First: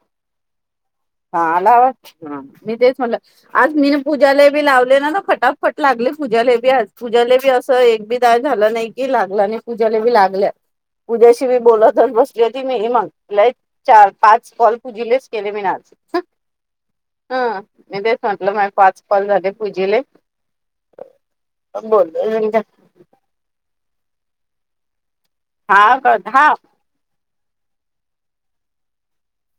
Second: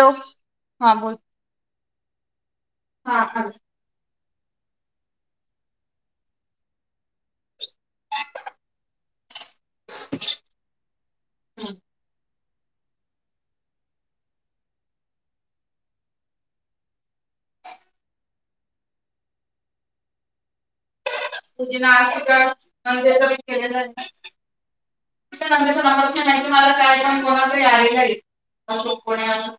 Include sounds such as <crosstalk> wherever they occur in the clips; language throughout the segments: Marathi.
हॅलो, हा बोल. हा आलावा, मी तेच म्हटलं, हा आज मी <unintelligible> पूजाला बी लावले ना ग फटाफट लागले, पूजाला बी, आज पूजाला बी असं एक बी दाळ झालं नाही. लागला आणि पूजाला बी लागल्या, पूज्याशी मी बोलतच बस ज ती मेहमग, चार पाच कॉल पूजीलेच केले मिणं आज. हं.. मी तेच म्हटलं, माझे पाच कॉल झाले पूजीले. तुजी बोल नाटकं. <unintelligible> हा हा कोणाकडे आहे का असो कोणी असो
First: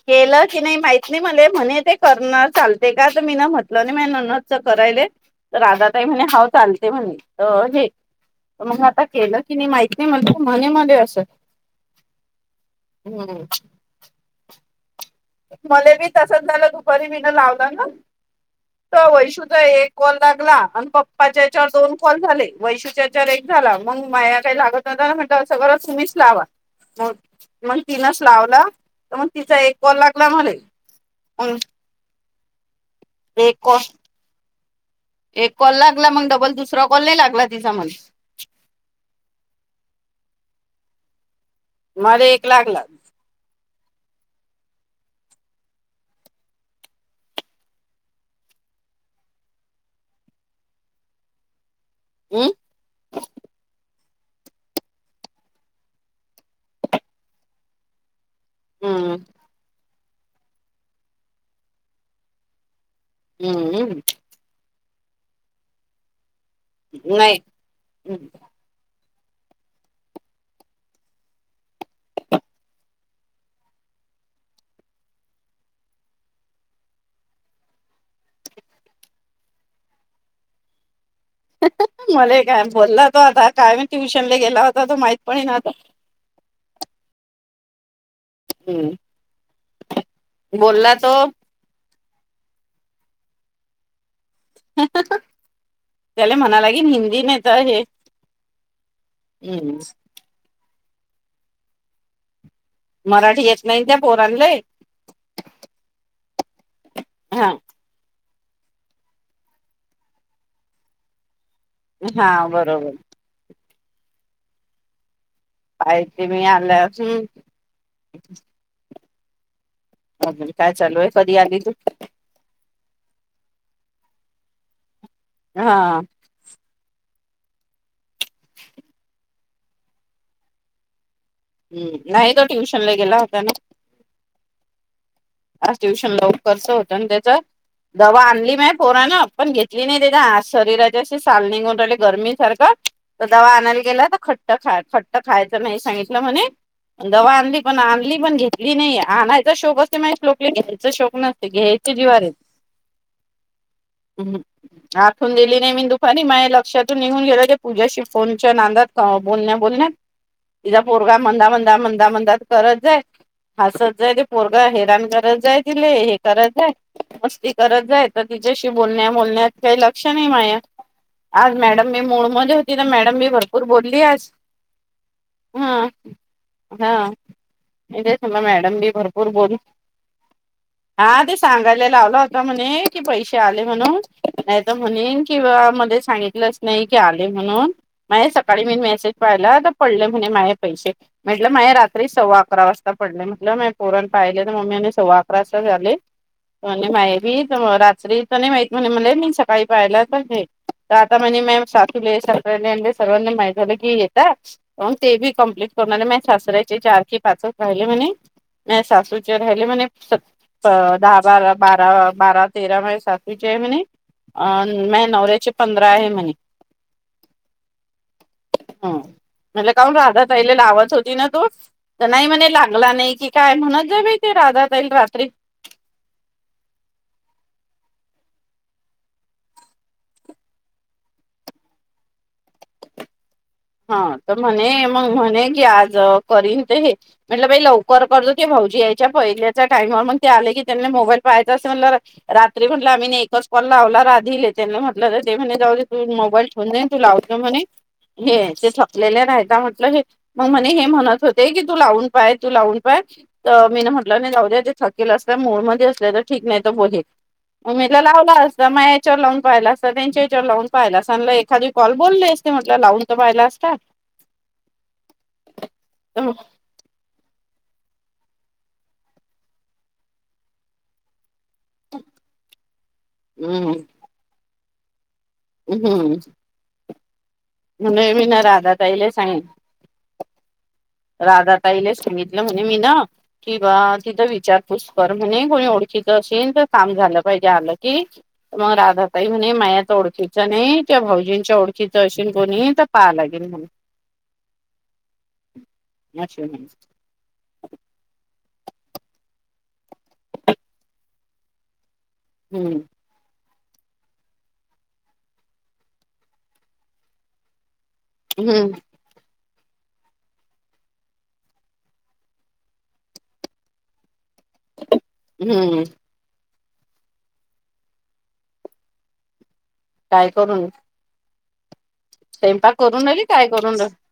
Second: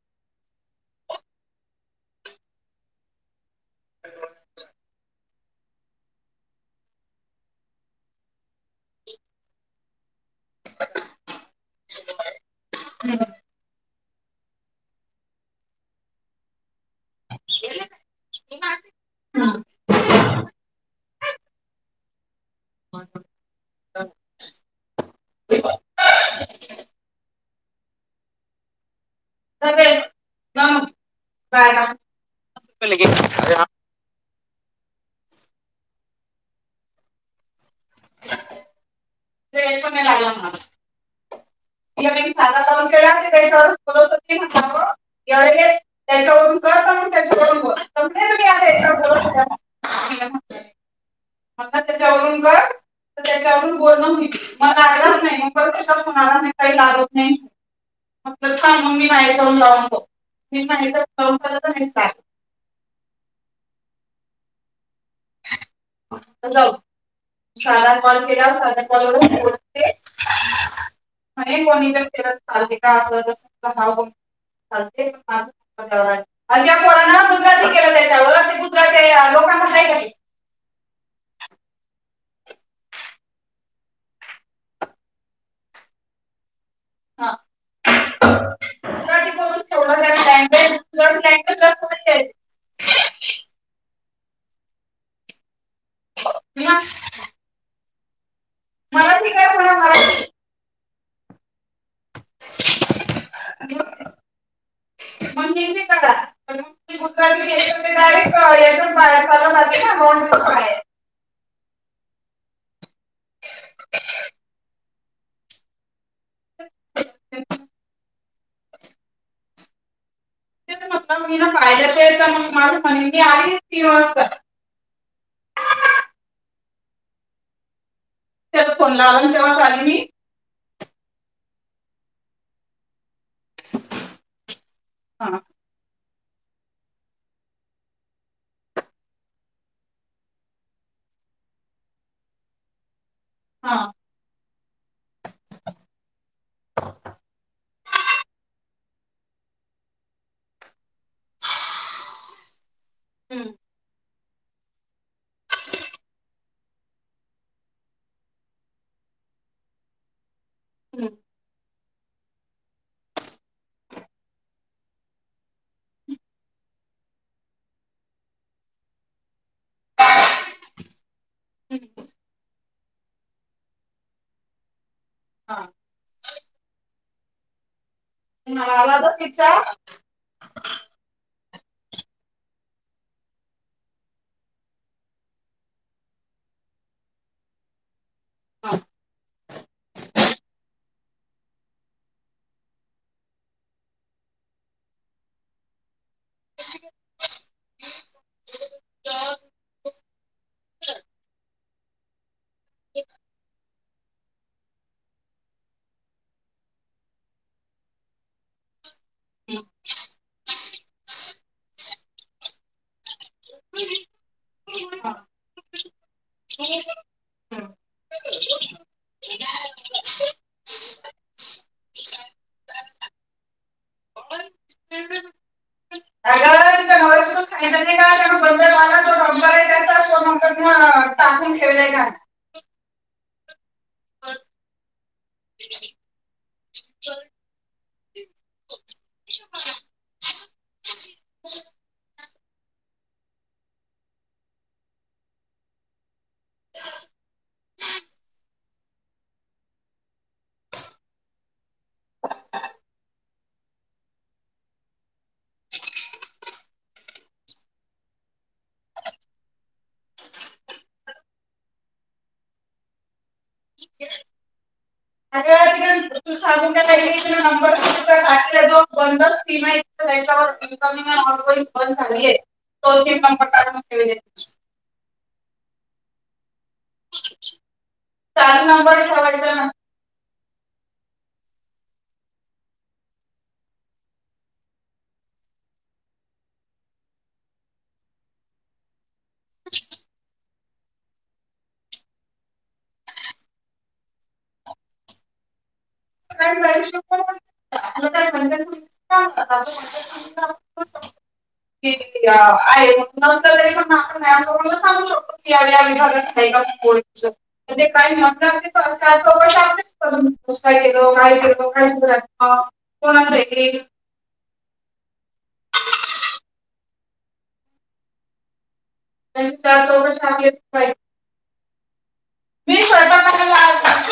केलं की नाय माहित नाय. मले म्हणे ते करणार चालते का? मी न म्ह ल नाय माया नंनदच करायले. राधा ताई म्हणे हाव चालतय म्हणे हो हे मग आता केलं. कि नाय माहित नाय म्हण म्हणे मला अस हम्म. मले बी तसंच झालं तु दुपारी मिन लावला ना, तर वैशूचा एक कॉल लागला. अन् पप्पा पाच्या याच्यावर दोन कॉल झाले. वैशुच्या याच्यावर एक झाला मग माया काय लागत नव्हता ना म्हटल अस करातुम्हीच लावा. बोल मग तिलाच लावला तर मग तिचा एक कॉल लागला मले <unintelligible> दे कॉ एक कॉल लागला मग डबल दुसरा कॉल नाय लागला तिचा म्हणे. ते पण नाय लागला मला मला तीन एक साधा लागला कॉल केला त्याच्यावरच परत त्याच्यावरून करत त्याच्यावरून बोल. <unintelligible> म्हणलं त्याच्यावरून हम्म कर तर त्याच्यावरून बोलण होईती. मला आलाच नाय परत कश्याला म्हणाला नाय ताई लागत नाय. तसा मम्मी हम्म माझ्याजवळून लाव नको <unintelligible> नाय उचलला तर सांग. हम्म हम्म. नाही जाऊदे सादा कॉल केला साधा लावून बोलत होते. म्हणे कोणी तर फिरत चालते का असं तस चालते म्हणलं. अन् त्या पोरान गुजराती केलं त्याच्यावर ती गुजराती हाय लोकांना मला काय बोलला तो आता काय मी ट्युशन ला गेला होता तो माहित पाहिन आता. हा. गुजराती करून ठेवलं त्या हम्म लँग्वेज बोलला तो <unintelligible> त्याले म्हणाय मी लागेल म्हटलं, हिंदी नाय तर हे मराठी काय म्हणा एम्स. मराठी मराठी येत नाय त्या पोरांनलंय. म्हणते <unintelligible> करा हा डायरेक्ट याचाच पाया चालवणार की काय हां बरोबर. <inaudible> पाहितीे मी आलं ती. सगळी काय चा म्हट मी ना फायद्याच येत मग माझं म्हणी मी आलीय तीन वाजता. हा. त्याला फोन लावला अन् तेव्हाच आले मी. हम्म न्हाय ग ट्युशन ला गेला होता ना. हा. आज ट्युशन लवकरच होत न त्याच. दवा आणली माही पोरान पण घेतली नाही त्याच्या शरीराच्या अशी साल निघून राहिले गरमी सारखं तर दवा हा आणायला गेला तर खट्ट खा खट्ट खायचं नाही सांगितलं म्हणे दवा आणली पण आणली पण घेतली नाही आणायचा शोक <unintelligible> घ्यायचा शोक नसते घ्यायचे जीवावर येते हम्म ह आठवण दिली नाही मी दुपारी माझ लक्षातून निघून गेल पूजाशी फोनच्या नादात हा बोलण्या बोलण्यात तिचा हम्म, पोरगा म्हणंदा म्हंदा म्हणंदा म्हण करत जाय हसत जाय ते पोर हैरान करत जाय हे करायत जाय मस्ती करत जाय तर तिच्याशी बोलण्या बोलण्यात काही लक्ष नाही माय आज हम्म, मॅडम मी मूडमध्ये होती तर मॅडम बी भरपूर बोलली आज हा हा म्हणजे चला मला मॅडम बी आला तर भरपूर तिचा बोल हा, <inaudible> हा ते सांगायला लावला होता म्हणे कि पैसे आले म्हणून नाही तर म्हणेन किंवा मध्येच सांगितलंच नाही की आले म्हणून माय सकाळी मी मेसेज पाहिला तर पडले म्हणे माये पैसे म्हटलं माये रात्री सव्वा अकरा वाजता पडले म्हटलं मॅडम पोरानं पाहिले तर मम्मी म्हणे सव्वा अकरा वाजता झाले माय भी तर रात्री च नाही माहित म्हणे म्हणे मी सकाळी पाहायला पण तर आता म्हणे माय सासू सासर्याने सर्वांनी माहिती झालं की येतय मग ते बी कमप्लीट करू लागले म सासऱ्याचे चार की पाचच राहिले म्हणे माये सासूचे राहिले म्हणे <unintelligible> अ दहा बारा बारा बारा तेरा मध्ये सासूची आहे मणे अन माया हा, नवऱ्याचे पंधरा आहे म्हणे <inaudible> ह म्हणलं काऊन राधा ताईला लावत होती ना तु तर नाही म्हणे लागला नाही कि काय म्हणत जाय बाई ते राधाताईला रात्री आगं <unintelligible> सांगीतल नाय <unintelligible> <unintelligible> टाकून ठेवलाय काय? हा तर म्हणे मग म्हणे की आज करीन ते हे म्हटलं बाई लवकर करजो ते भाऊजी यायच्या पहिल्याच्या टाइमवर मग ते आले की त्यांना मोबाईल पाहायचां असते रात्री रात्री म्हटलं आम्ही न एकच कॉल लावला राधीले त्यांनी म्हटलं तर ते म्हणे जाऊ तूच मोबाईल ठेव होऊन जाईल तू लावत जा म्हणे हे ते थकलेले राहायता म्हटलं हे मग म्हणे हे म्हणत होते की तू लावून पाय तू लावून पाहाय तर मी ना म्हटलं नाही जाऊ द्या ते थकेल असल्या मूडमध्ये असल्या तर ठीक नाही तर बोलेल मग म्हणे लावला असता माया याच्यावर लावून पाहायला असता त्यांच्या याच्यावर लावून पाहायला अस एखादी कॉल बोलले असते म्हटलं लावून तर पाहायला असता. <unintelligible> <unintelligible> च्यावर इनकमिंग आणि आऊटगोईंग बंद झाली तो हम्म <unintelligible> <unintelligible> हम्म <unintelligible> चालू राधा नंबर तईला सांग ठेवायचा ना राधा ताईले सांगितलं म्हणे मी ना किं बा तिथं विचारपूस कर म्हणे कोणी ओळखीच असेल तर काम झालं पाहिजे आलं कि. मग राधा ताई म्हणे मायात ओळखीचा नाही ते भाऊजींच्या ओळखीच अशेन कोणी तर पाहा लागेल म्हणे अच्छा तुला काय महनयासु हा ते गील्या हम्म आहे मग नसत तेण नाही सांगू शकतो कीग आहे का कोच मध्ये काही म्हणणार हम्म तच कोणासाठी हम्म त्याचा सो काय करू मी स्वयंपाक मी करून आली स्वयंपाकाला काय करून लाग-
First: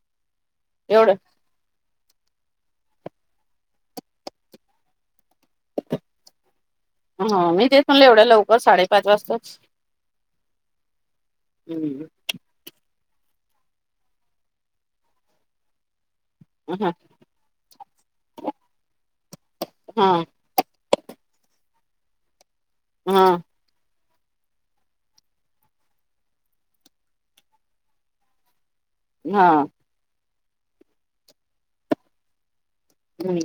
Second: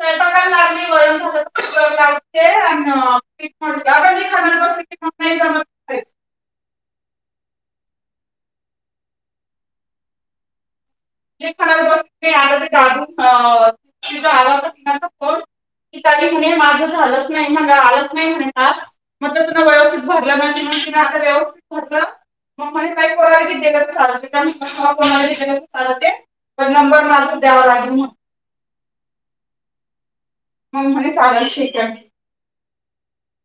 स्वयंपाकाला लागली एवढ लाते आणित खाण्या कस किण नाहील ऐस हा मी तेथून एवढ्या लवकर साडेपाच वाजताच हम्म ते याला ते गाधून अ ति जो आला होता तिनाचा फोन की काही म्ह माझ हा झालंच नाही आलच नाही म्हणे डासक मग त्या तु व्यवस्थित हा भरल म्हे म्हण आता व्यवस्थित भरल मग महने हा विद्या चालण कोणा विद्या चालते पण नंबर मला द्यावा लागेल हा मग म्हणे चालेलाय शेकया हम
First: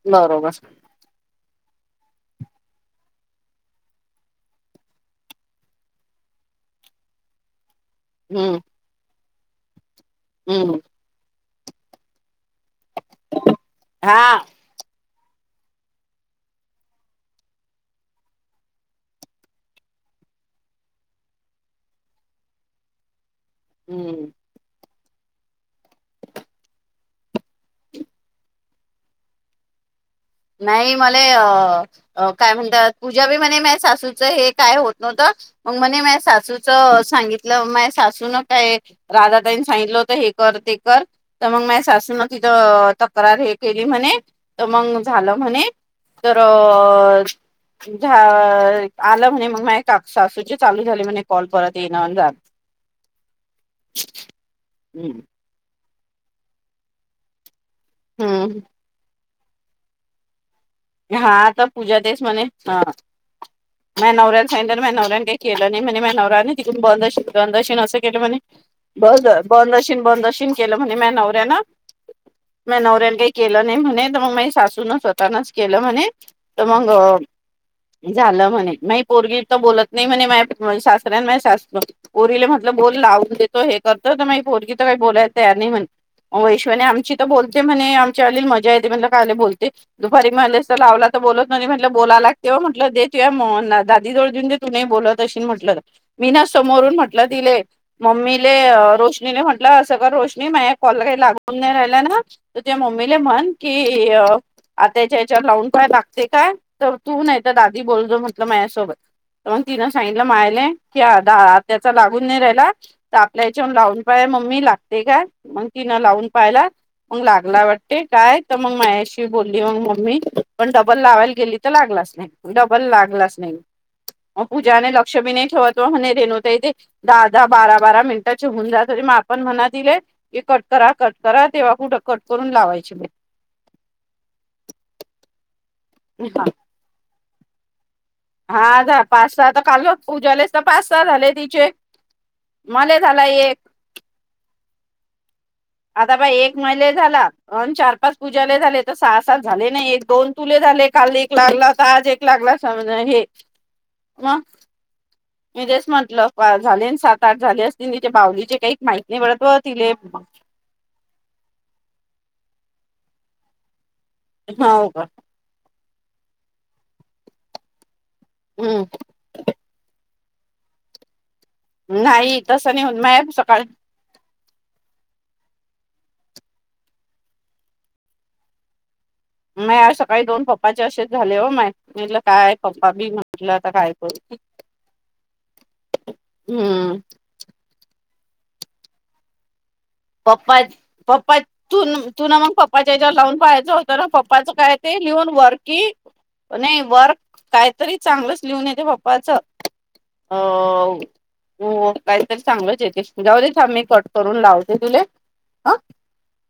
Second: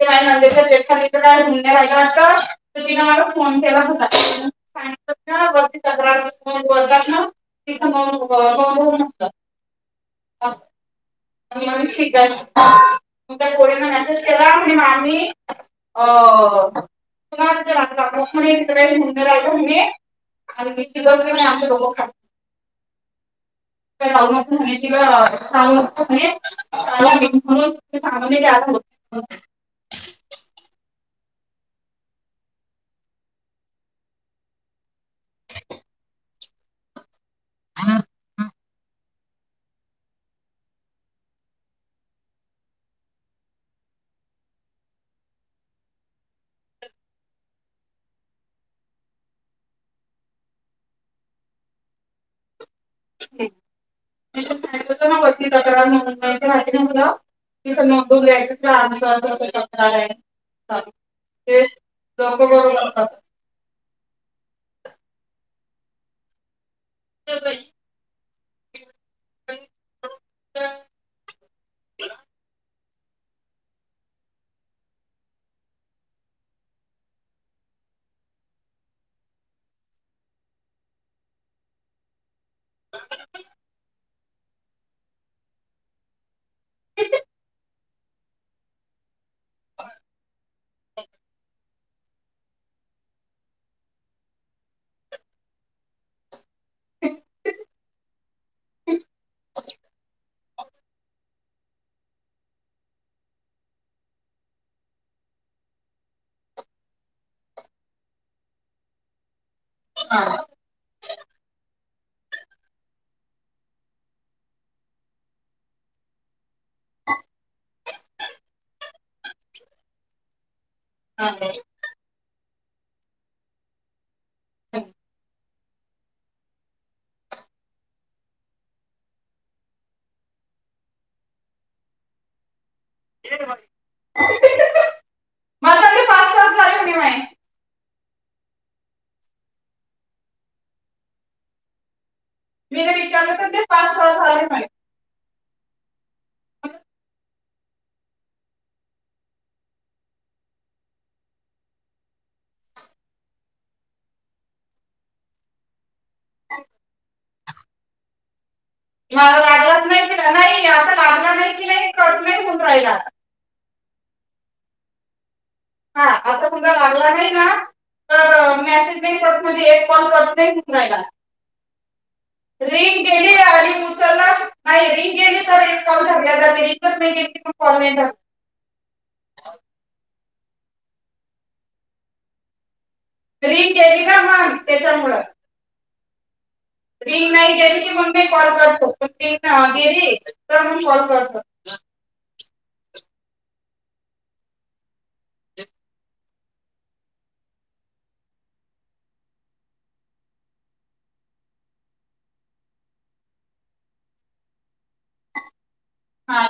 ते काय बरोबर नंदेश चेठाेत काय घुण्यालाय असं तर तिने मला फोन केला होता सांगितलं ना बोलत नवता हम मग ठीक त्या कोमल ला हा मेसेज केला आणि मामी अ तुम्हा इ म्ह रालो मी आरधा किलोच आमचे दोघ खात हम्म किला महने सांग म्हणून सामाने हो नाही मला अ अ काय म्हणतात पूजा बी म्हणे माय सासूच हे काय होत नव्हत मग मणे माझ सासूच सांगितल माझ सासू न काय राधा ताईनी सांगितल होत हे कर ते कर तर मग मा सासू न तिथं तक्रार हे केली म्हणे तर मग झाल म्हणे तर अ झाल आल म्हणे मग मा का सासूची चालू झाली म्हणे कॉल परत येना जान तीथ सागितल हम्म होत वरती तक्रार दाखल करण्यात तीत हम्म नेमक असं अस तक्रार आहे हा ते आता पूजा तेच लोक म्हणे बरोबर हा. करतात. माझ्या नवऱ्याला सांगितल माझ्या नवऱ्याने काय केले नाही म्हणे माझ्या नवऱ्याने <unintelligible> असं केलं म्हणे. बद बंदशीन बंदशीन केलं म्हणे मा नवऱ्यान. माया नवऱ्यानं काही केलं नाही म्हणे तर मग माझ्या सासूनं स्वतःनच केलं म्हणे त मंग झालं म्हणे नाही पोरगी इथं बोलत नाही म्हणे माया सासऱ्या माझ्या सासु पोरीले म्हण म बोल लावून देतो हे करतो तर मायी पोरगी तर काही बोलाय तयार नाही म्हणे. वैश्वनी आमची तर बोलते म्हणे आमच्या अली मजा येते म्हणे कायले बोलते. री म्हणलेस लावला तर बोलत नाही म्हटलं बोला लागते ओ म्हटलं देत म दादी जवळ देऊन देत तु नाही बोलत असशील म्हटलं मी ना समोरून म्हटलं तिले. मम्मीले रोशनीने म्हटलं असं का रोशनी माझ्या कॉल काही लागून नाही राहिला ना. तर त्या मम्मीले म्हन की अ आताच्या याच्यावर लावून पाहा लागते काय तर तू नाही तर दादी बोलतो म्हटलं माझ्यासोबत. म तिनं सांगितलं हा, मायले की दा आत्याचा लागून नाही राहिला तर आपल्या हेच्यावरनं लावून पाहे मम्मी लागते काय? मग तिने लावून पायला. मग लागला वाटते काय तर मग मायाशी बोलली मंग मम्मी, पण डबल लावायला हा. गेली तर लागलाच नाही डबल लागलाच नाही. म पूजाने लक्ष बी नाही ठेवतो आणि रेनु ताई ते दहा दहा बारा बारा मिनिटाची होऊन जात तरी आपण म्हणा तीले की कट करा कट करा तेव्हा कुठं कट करून लावायची ते. <unintelligible> माझ्याकडे पाच सात <unintelligible> झाले म्हणे माई हा पाच सहा तर काल पूज्यालाच तर पाच सहा झाले तिचे. मी जर मले झाला विचारलं तर एक ते पाच सहा झाले म्हणे. आता बाय एक मईले झाला अन् चार पाच पूजाले झाले तर सहा सात झाले ना एक दोन. तुले झाले काल एक लागला तर आज एक लागला समज हे मग. मी तेच म्हंटलं पा झाले सात आठ झाले असतील तिच्या बावलीचे काही माहिती नाही मला पत व लागलाच तिले नाही की नाही. <unintelligible> नाही होऊन राहिला. हाव का? हा आता समजा लागला नाही ना तर हम्म मेसेज नाही करत म्हणजे एक कॉल कर ते कुठे राहिला. नाही तसं नाही होऊन मायात सकाळी चला नाही रिंग गेली कॉल धरल्या जाते रिंगच नाही गेली कॉल नाही धरत. माय आज सकाळी दोन पप्पाचे असेच झाले ओ माय मी म्हणलं काय पप्पा बी म्हटलं आता रिंग काय गेली करू ना मग त्याच्यामुळं. हम्म. रिंग नाही गेली की मग मी कॉल केरतो रिंग गेली. तर पप्पाच मग कॉल करतो पप्पाच तु तु ना मग पप्पाच्या हेच्यावर लावून पाहायचं होतं ना पप्पाचं काय ते लिहून वरकि नाही वर्क कायतरी चांगलंच लिहून येते पप्पाच. अ हो काहीतरी चांगलंच येते जाऊ दे थांब मी कट करून लाव ते तुले. हा.